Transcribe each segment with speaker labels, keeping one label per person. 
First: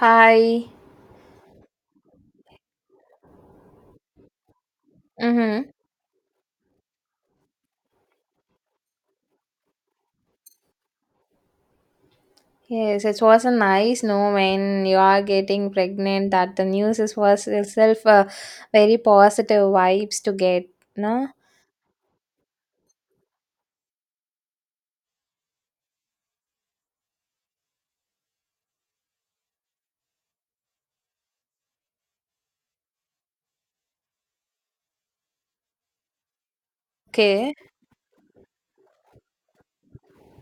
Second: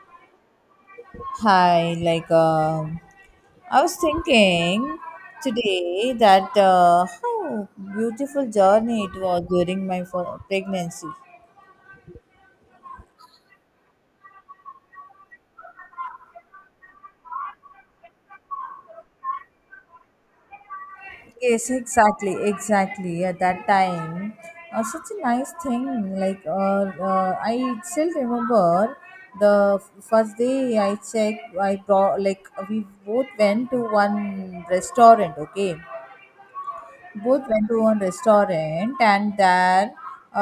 Speaker 1: Hi.
Speaker 2: Hi, I was thinking
Speaker 1: Mm-hmm.
Speaker 2: today that how beautiful journey it was during my pregnancy.
Speaker 1: Yes, it was a nice know when you are getting pregnant that the news is was itself very positive vibes to get, no?
Speaker 2: Yes, exactly, exactly. At that time, such a nice thing. Like I still remember the first day I checked. I brought like we both went to one restaurant. Okay, both
Speaker 1: Okay.
Speaker 2: went to one restaurant and there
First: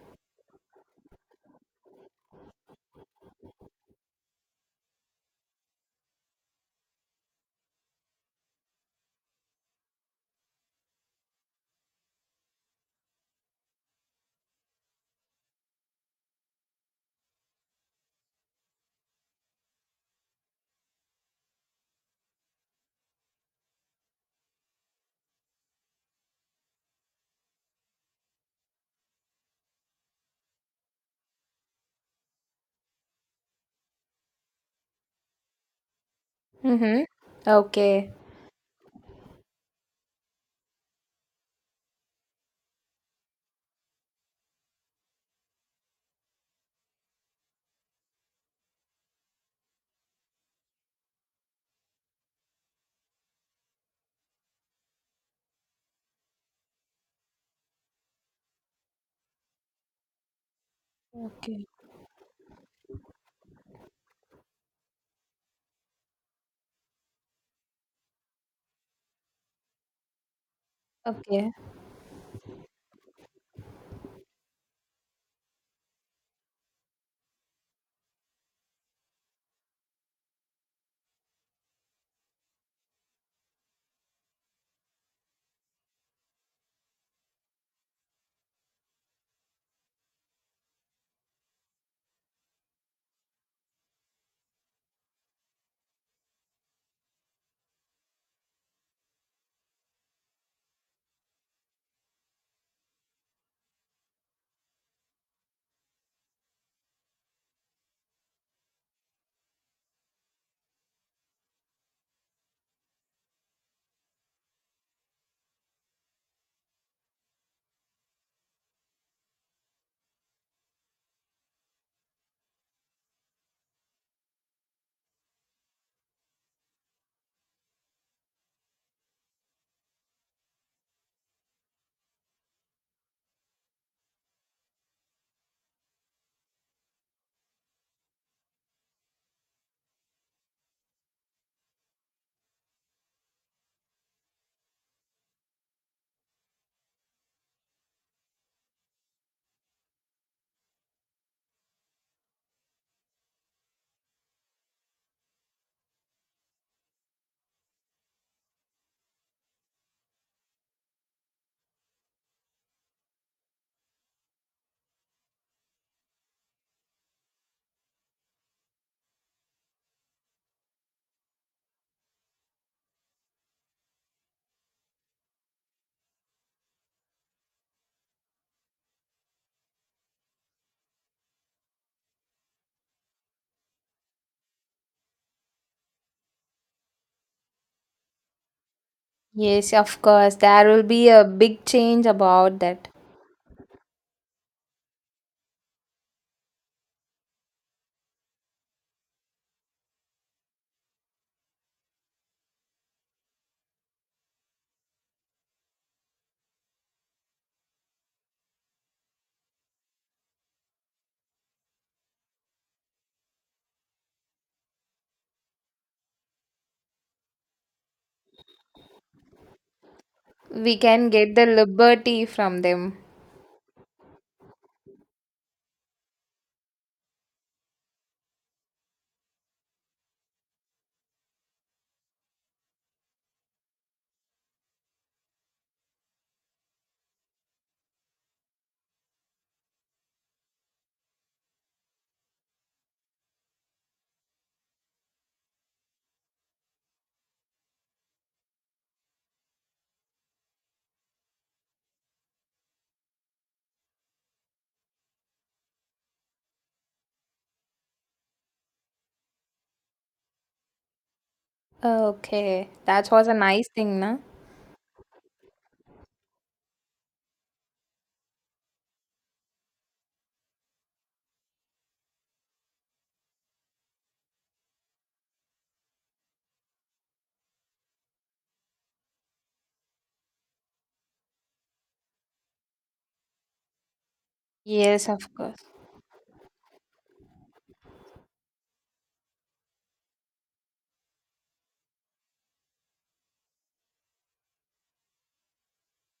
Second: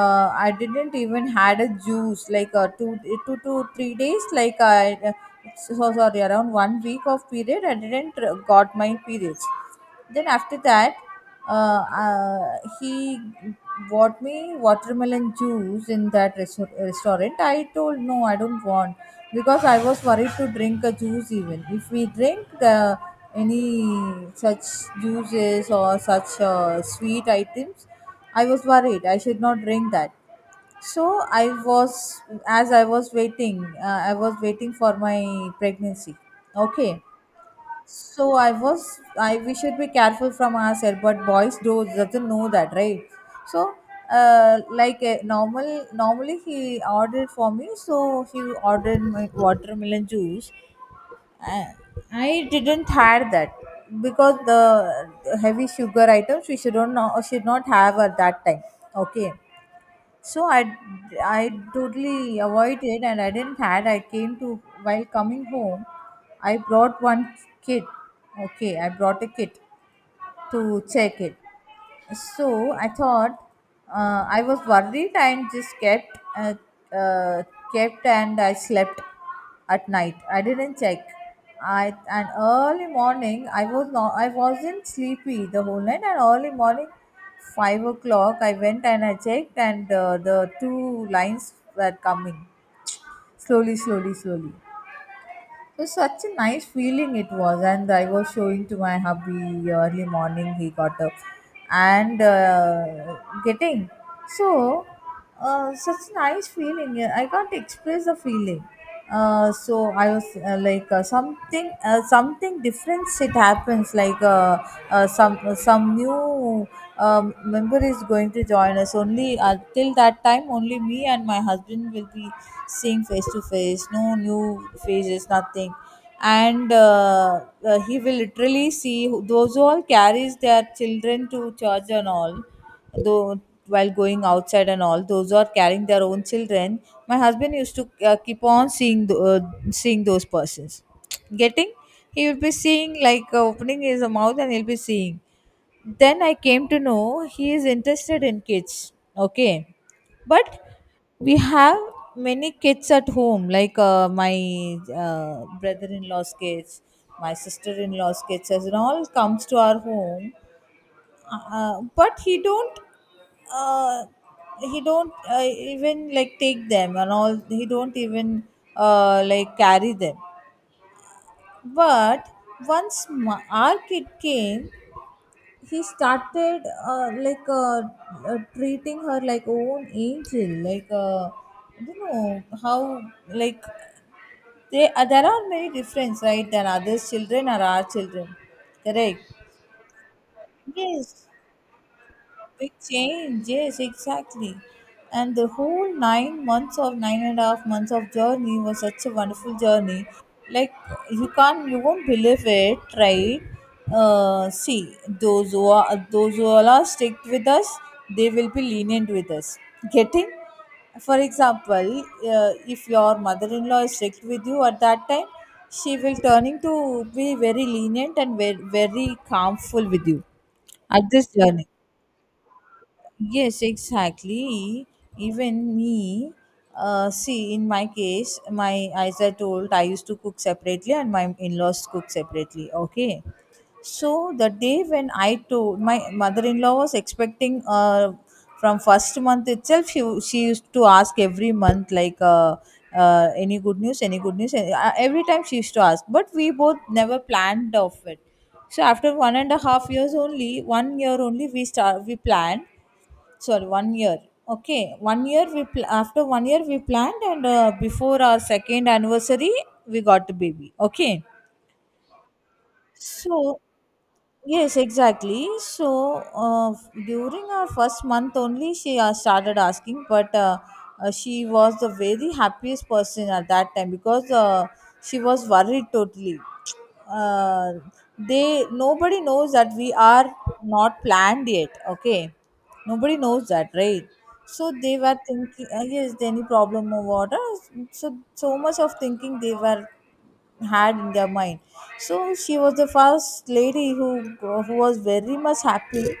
Speaker 2: I didn't even had a juice like two to three days like I so sorry around 1 week of period I didn't got my periods then after that he bought me watermelon juice in that restaurant I told no I don't want because I was worried to drink a juice even. If we drink any such juices or such sweet items, I was worried I should not drink that. So I was, as I was waiting for my pregnancy. Okay.
Speaker 1: Mm-hmm. Okay.
Speaker 2: So I was, I we should be careful from ourselves, but boys do doesn't know that, right? So, normally he ordered for me, so he ordered my watermelon juice. I, I didn't had that because the heavy sugar items we should not have at that time. Okay, so i
Speaker 1: Okay.
Speaker 2: totally avoided and I didn't had I came to while coming home I brought one kit. Okay, I brought a kit to check it.
Speaker 1: Okay.
Speaker 2: So I thought I was worried and just uh, kept and I slept at night. I didn't check. I and early morning I wasn't sleepy the whole night and early morning 5 o'clock I went and I checked and the two lines were coming, slowly slowly. It was such a nice feeling it was, and I was showing to my hubby early morning. He got up and getting so such nice feeling. I can't express the feeling. So I was something, something different. It happens like some new member is going to join us. Only till that time only me and my husband will be seeing face to face, no new faces, nothing. And he will literally see those who all carries their children to church and all, though, while going outside, and all those who are carrying their own children, my husband used to keep on seeing those persons. Getting, he will be seeing like opening his mouth, and he'll be seeing. Then I came to know he is interested in kids. Okay, but we have many kids at home, like my brother-in-law's kids, my sister-in-law's kids as and all comes to our home. But uh, he don't even like take them and all, he don't even like carry them. But once my, our kid came, he started treating her like own angel, like I don't know how. Like they, there are many difference, right, than others children or our children. Correct.
Speaker 1: Yes, of course. There will be a
Speaker 2: Yes,
Speaker 1: big change about
Speaker 2: big
Speaker 1: that.
Speaker 2: change, yes, exactly. And the whole 9 months of nine and a half months of journey was such a wonderful journey. Like you can't, you won't believe it, right? See, those who are strict with us, they will be lenient with us. Getting, for example, if your mother-in-law is strict with you at that time, she will turning to be very lenient and very calmful with you
Speaker 1: We
Speaker 2: at
Speaker 1: can
Speaker 2: this
Speaker 1: get the
Speaker 2: journey.
Speaker 1: liberty from them.
Speaker 2: Yes, exactly. Even me, see, in my case, my as I told, I used to cook separately, and my in-laws cook separately. Okay, so the day when I told my mother-in-law was expecting, from first month itself, she used to ask every month, like any good news, any good news. And every time she used to ask, but we both never planned of it. So after one and a half years only, 1 year only, we planned, sorry, 1 year. Okay, 1 year we after 1 year we planned, and before our second anniversary we got the baby. Okay,
Speaker 1: Okay. That was a
Speaker 2: so,
Speaker 1: nice thing, no?
Speaker 2: yes, exactly. So, during our first month only, she started asking, but she was the very happiest person at that time because she was worried totally. Uh, they nobody knows that we are not planned yet. Okay, nobody knows that, right? So they
Speaker 1: Yes,
Speaker 2: were
Speaker 1: of course.
Speaker 2: thinking, yes, there any problem or what? So so much of thinking they were had in their mind. So she was the first lady who was very much happy.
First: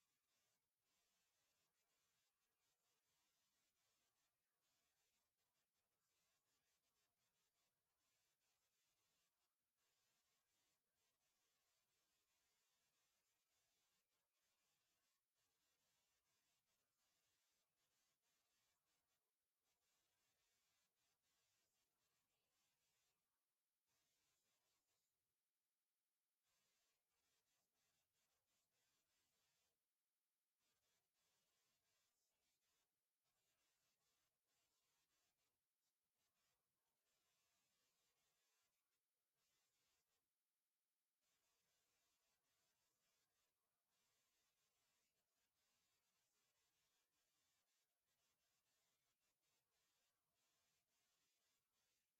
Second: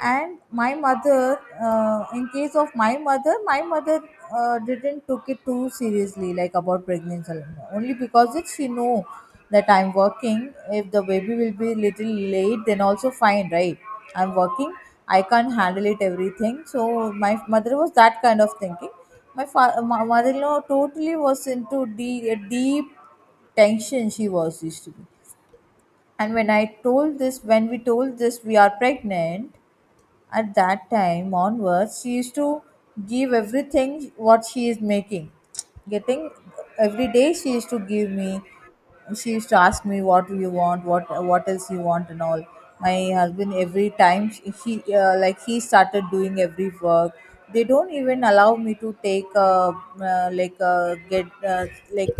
Speaker 2: And my mother, in case of my mother didn't took it too seriously, like about pregnancy and all. Only because it, she know that I'm working. If the baby will be little late, then also fine, right? I'm working. I can't handle it everything. So my mother was that kind of thinking. My, my mother-in-law totally was into the deep tension she was used to be. And when I told this, when we told this, we are pregnant. At that time onwards, she used to give everything what she is making, getting every day. She used to give me. She used to ask me what do you want, what else you want, and all. My husband every time he he started doing every work. They don't even allow me to take get uh, like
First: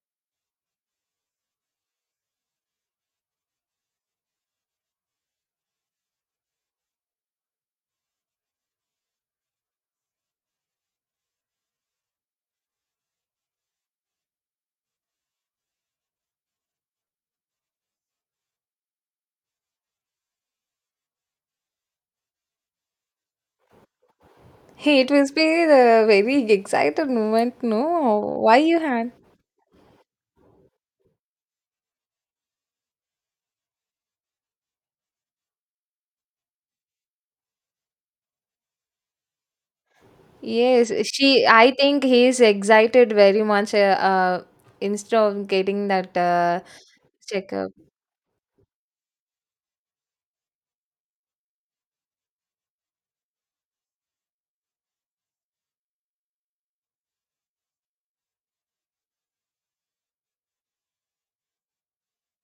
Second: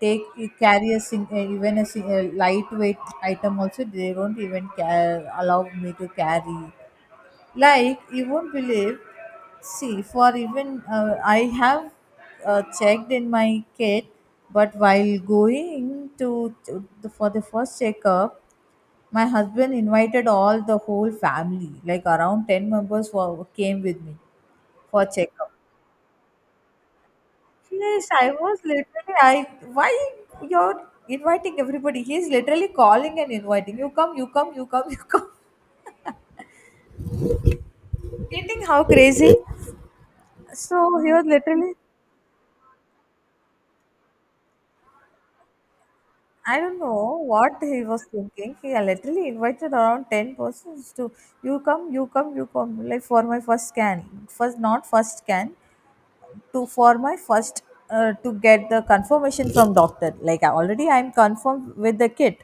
Speaker 2: take carry a sing, even a, sing, a lightweight item also, they don't even care, allow me to carry. Like you won't believe, see, for even I have checked in my kit, but while going to the, for the first checkup, my husband invited all the whole family, like around 10 members who came with me
Speaker 1: Hey,
Speaker 2: for
Speaker 1: it was be
Speaker 2: checkup.
Speaker 1: the very excited moment,
Speaker 2: Yes, I
Speaker 1: no? Why
Speaker 2: was
Speaker 1: you had?
Speaker 2: literally. I why you're inviting everybody? He's literally calling and inviting. You come, you come, you come, you come. Getting how crazy?
Speaker 1: Yes,
Speaker 2: So he was
Speaker 1: she. I
Speaker 2: literally.
Speaker 1: think he is excited very much. Instead of getting that
Speaker 2: I don't know what
Speaker 1: checkup,
Speaker 2: he was thinking. He literally invited around ten persons to you come, you come, you come. Like for my first scan, first not first scan, to for my first to get the confirmation from doctor. Like I already I'm confirmed with the kit,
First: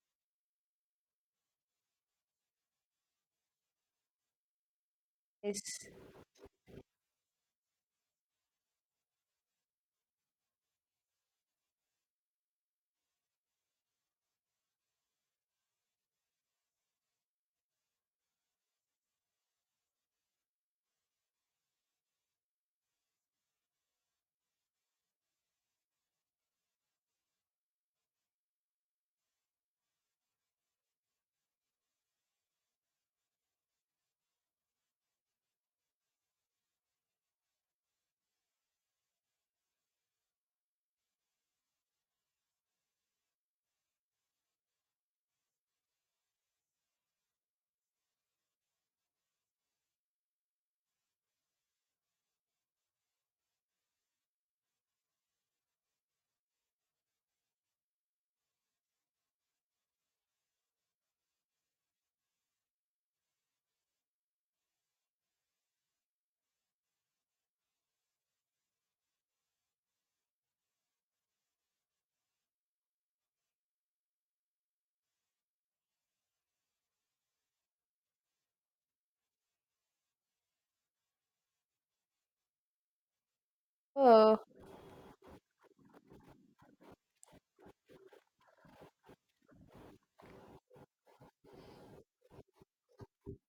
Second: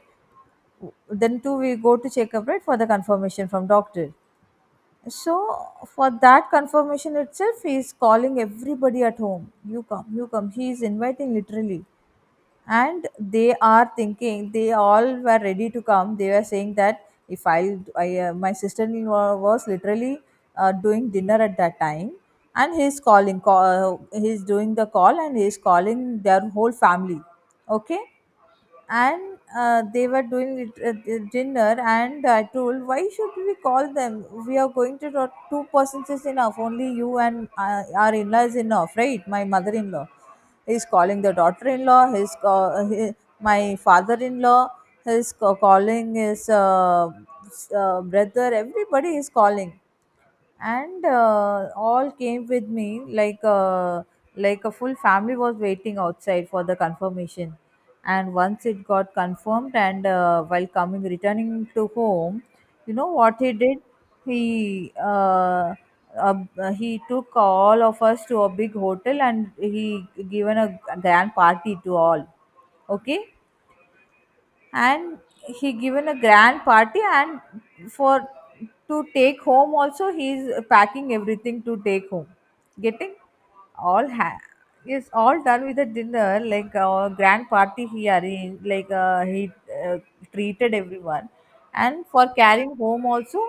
Speaker 2: then too we go to checkup, right, for the confirmation from doctor. So
Speaker 1: yes.
Speaker 2: for that confirmation itself he is calling everybody at home, you come, you come, he is inviting literally. And they are thinking, they all were ready to come, they were saying that if I, my sister-in-law was literally doing dinner at that time, and he's calling call, he's doing the call and he's calling their whole family. Okay, and they were doing it, the dinner, and I told why should we call them, we are going to two persons is enough, only you and our in-law is enough, right? My mother-in-law is calling the daughter-in-law, his my father-in-law is calling his brother, everybody is calling. And all came with me, like a full family was waiting outside for the confirmation. And once it got confirmed and while coming returning to home, you know what he did, he uh, uh, he took all of us to a big hotel and he given a grand party to all. Okay, and he given a grand party, and for to take home also he is packing everything to take home. Getting, all
Speaker 1: Oh,
Speaker 2: is all done with the dinner, like grand party he arranged, like he uh, treated everyone, and for carrying home also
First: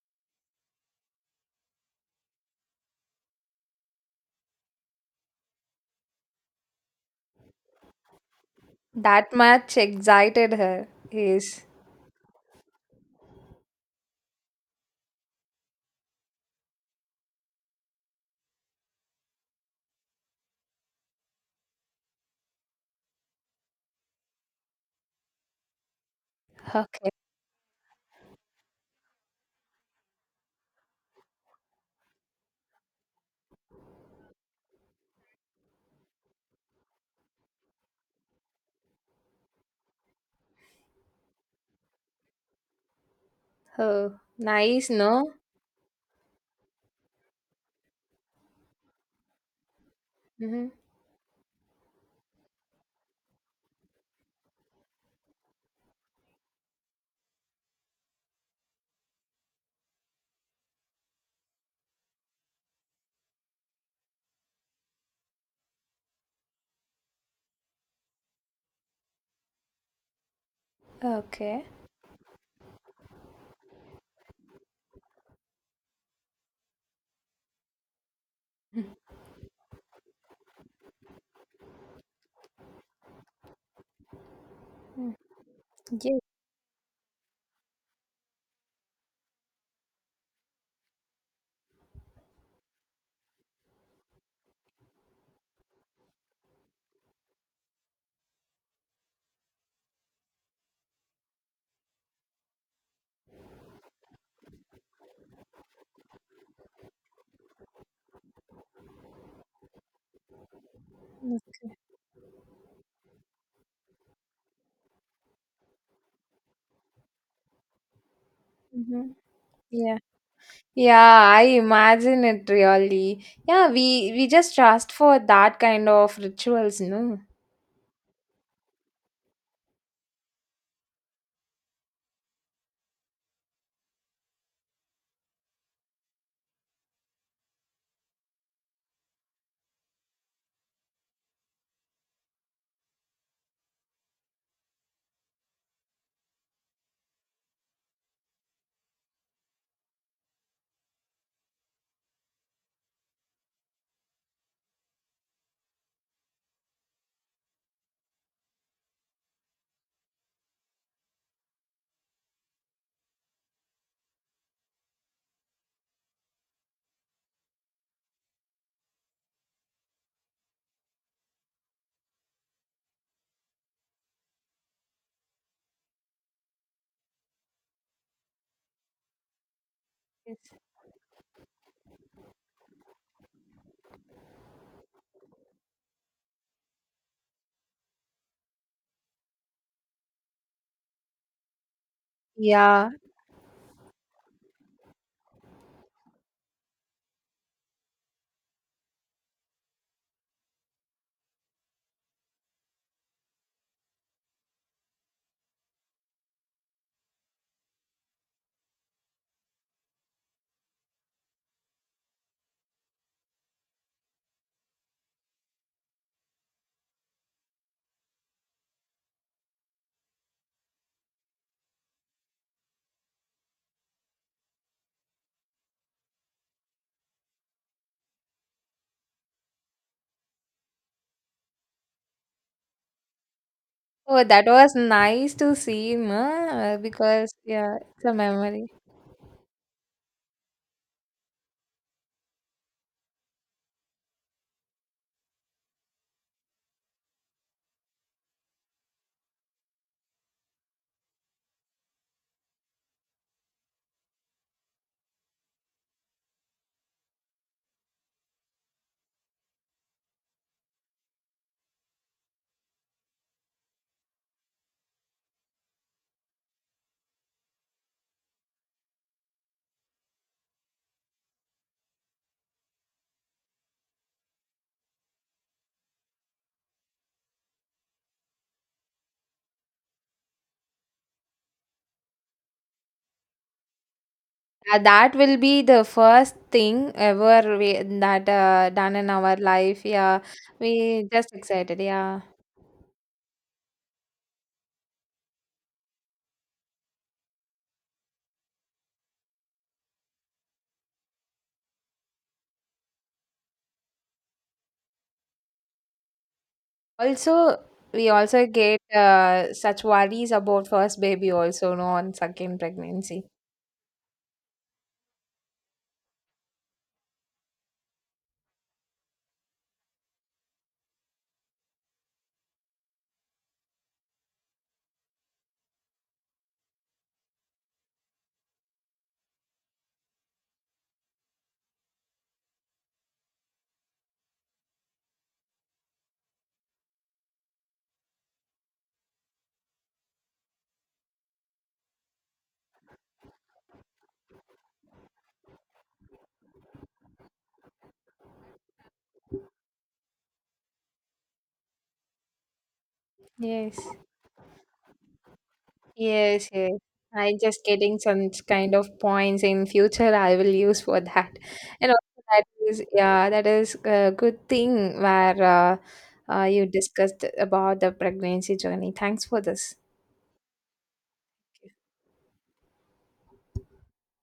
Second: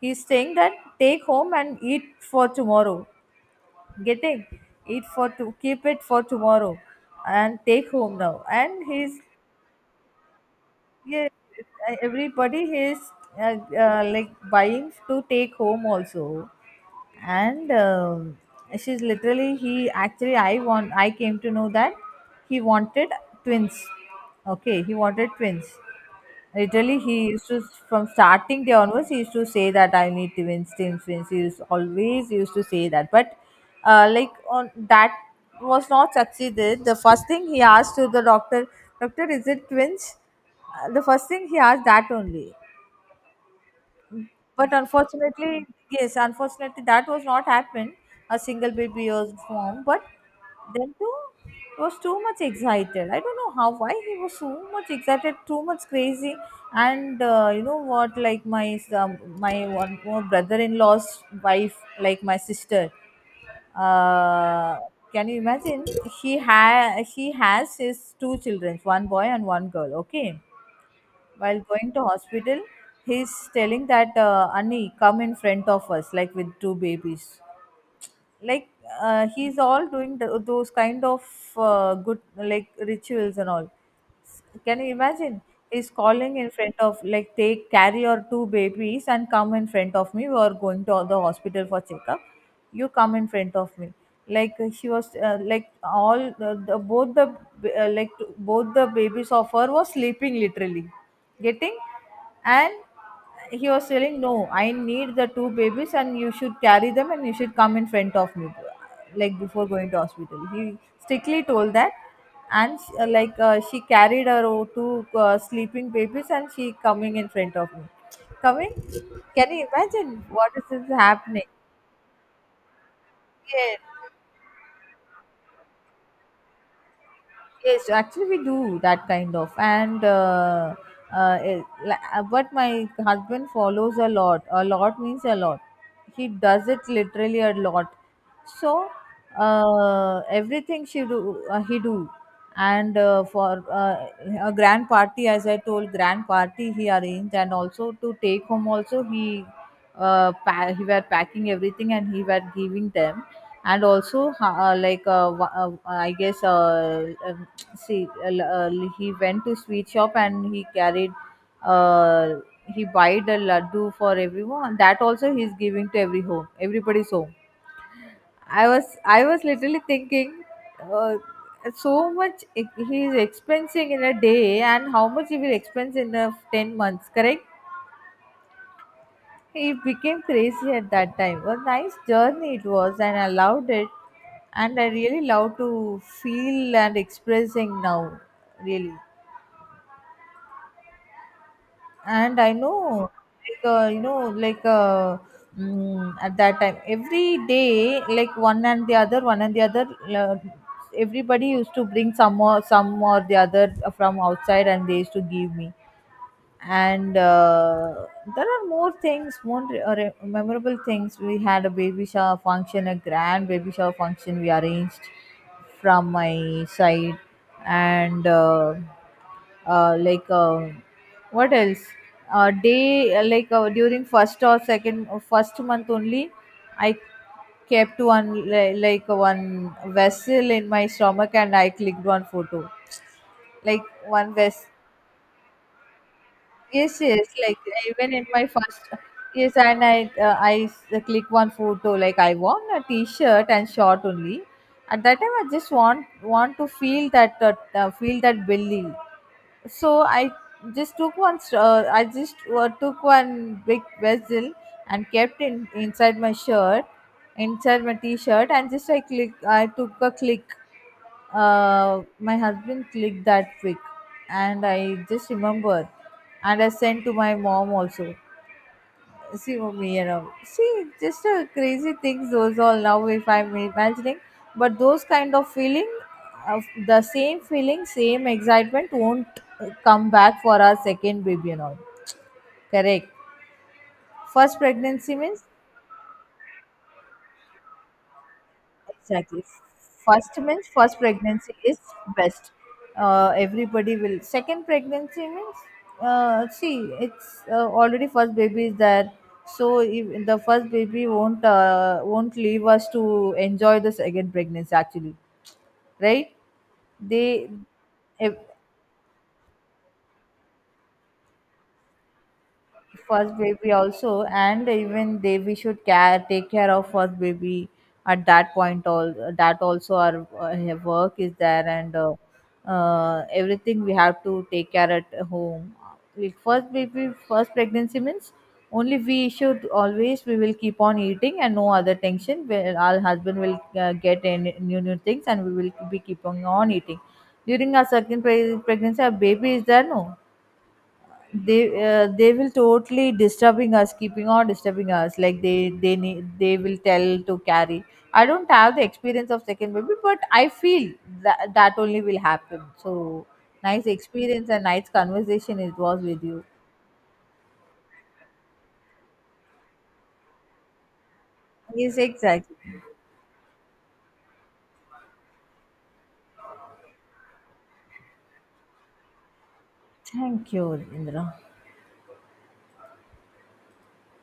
Speaker 2: he's saying that take home and eat for tomorrow. Getting, eat for to keep it for tomorrow, and take home now, and he's.
Speaker 1: that much excited her. He
Speaker 2: Yes,
Speaker 1: is
Speaker 2: everybody is like buying to take home also, and she's literally, he actually, I want, I came to know that he wanted twins. Okay, he wanted twins. Literally,
Speaker 1: okay.
Speaker 2: he used to, from starting day onwards, he used to say that I need to win, team wins. He used, always used to say that, but like on that was not succeeded. The first thing he asked to the doctor, doctor, is it twins? The first thing he asked that only.
Speaker 1: Oh,
Speaker 2: But
Speaker 1: nice, no?
Speaker 2: unfortunately, yes, unfortunately, that was not happened. A single baby was formed, but
Speaker 1: Mm-hmm.
Speaker 2: then too was too much excited. I don't know how why he was so much excited, too much crazy. And you know what? Like my my one more brother-in-law's wife, like my sister. Uh, can you imagine? He has his two children, one boy and one girl. Okay, while
Speaker 1: Okay.
Speaker 2: going to hospital he's telling that annie come in front of us like with two babies like, he's all doing those kind of good like rituals and all. S- can you imagine? He's
Speaker 1: Yeah.
Speaker 2: calling in front of like take carry your two babies and come in front of me. We are going to the hospital for checkup. You come in front of me. Like she was, like all the both the, uh, like both the babies of her was sleeping literally, getting. And he was telling no, I need the two babies and you should carry them and you should come in front of me. Like before going to hospital he strictly told that. And she carried her two sleeping babies and she coming in front of me, coming.
Speaker 1: Mm-hmm.
Speaker 2: Can you
Speaker 1: Yeah.
Speaker 2: imagine what is this
Speaker 1: Yeah, I
Speaker 2: happening?
Speaker 1: imagine it really. Yeah,
Speaker 2: Yes.
Speaker 1: we just trust for that kind of rituals, no?
Speaker 2: Yes, so actually we do that kind of, and but my husband follows a lot. A lot means a lot. He does it literally a lot. So everything she do, he do, and for a grand party, as I told, grand party he arranged, and also to take home also he he were packing everything and he were giving them. And also I guess, see, uh, he went to sweet shop and he carried, uh he buyed a laddu for everyone. That also he's giving to every home, everybody's home. I was literally thinking, uh, so much he is expensing in a day, and how much he will expense in a 10 months, correct? He became crazy at that time. A nice journey it was and I loved it. And I really love to feel and expressing now, really. And I
Speaker 1: Yeah.
Speaker 2: know, at that time every day like one and the other, one and the other. uh, Everybody used to bring some or the other from outside and they used to give me. And there are more things, more memorable things. We had a baby shower function, a grand baby shower function we arranged from my side. And uh, like uh, what else? Day like during first or second, first month only, I kept one like one vessel in my stomach and I clicked one photo, like
Speaker 1: Oh,
Speaker 2: one
Speaker 1: that
Speaker 2: vessel.
Speaker 1: was nice to see him,
Speaker 2: Yes, yes.
Speaker 1: because
Speaker 2: Like
Speaker 1: yeah, it's
Speaker 2: even
Speaker 1: a
Speaker 2: in my
Speaker 1: memory.
Speaker 2: first, yes, and I click one photo. Like I want a T-shirt and short only. At that time, I just want to feel that belly. So I just took one. I just took one big vessel and kept in inside my shirt, inside my T-shirt, and just I click. I took a click. My husband clicked that quick, and I just remembered, and I sent to my mom also. See mommy, you know, see just crazy things those all, now if I'm imagining. But those kind of feeling, of the same feeling, same excitement won't come back for our second baby and all, correct? First
Speaker 1: That
Speaker 2: pregnancy
Speaker 1: will
Speaker 2: means.
Speaker 1: be the first thing ever we, that done in our
Speaker 2: Exactly.
Speaker 1: life. Yeah,
Speaker 2: First means first
Speaker 1: we just
Speaker 2: pregnancy is
Speaker 1: excited. Yeah.
Speaker 2: best. Everybody will. Second pregnancy means, see, it's already first baby is there, so if the first baby won't leave us to enjoy the second pregnancy. Actually, right? They,
Speaker 1: Also, we
Speaker 2: if
Speaker 1: also get such worries about first baby also, no, on second pregnancy.
Speaker 2: first baby also, and even they we should care take care of first baby at that point. All that also our work is there, and everything we have to take care at home. Like first baby, first pregnancy means only, we should always, we will keep on eating and no other tension. Well, our husband will get any new new things and we will be keeping on eating. During our second pregnancy our baby is there, no, they they will totally disturbing us, keeping on disturbing us. Like they need, they will tell to carry. I don't have the experience of second baby, but I feel that that only will happen. So
Speaker 1: Yes.
Speaker 2: nice experience and nice conversation it was with you.
Speaker 1: Yes, yes. I'm just getting some kind of points in future I will use for that. And
Speaker 2: Yes,
Speaker 1: also that
Speaker 2: exactly.
Speaker 1: is yeah, that is a good thing where you discussed about the pregnancy journey. Thanks for this.
Speaker 2: Thank you, Indra.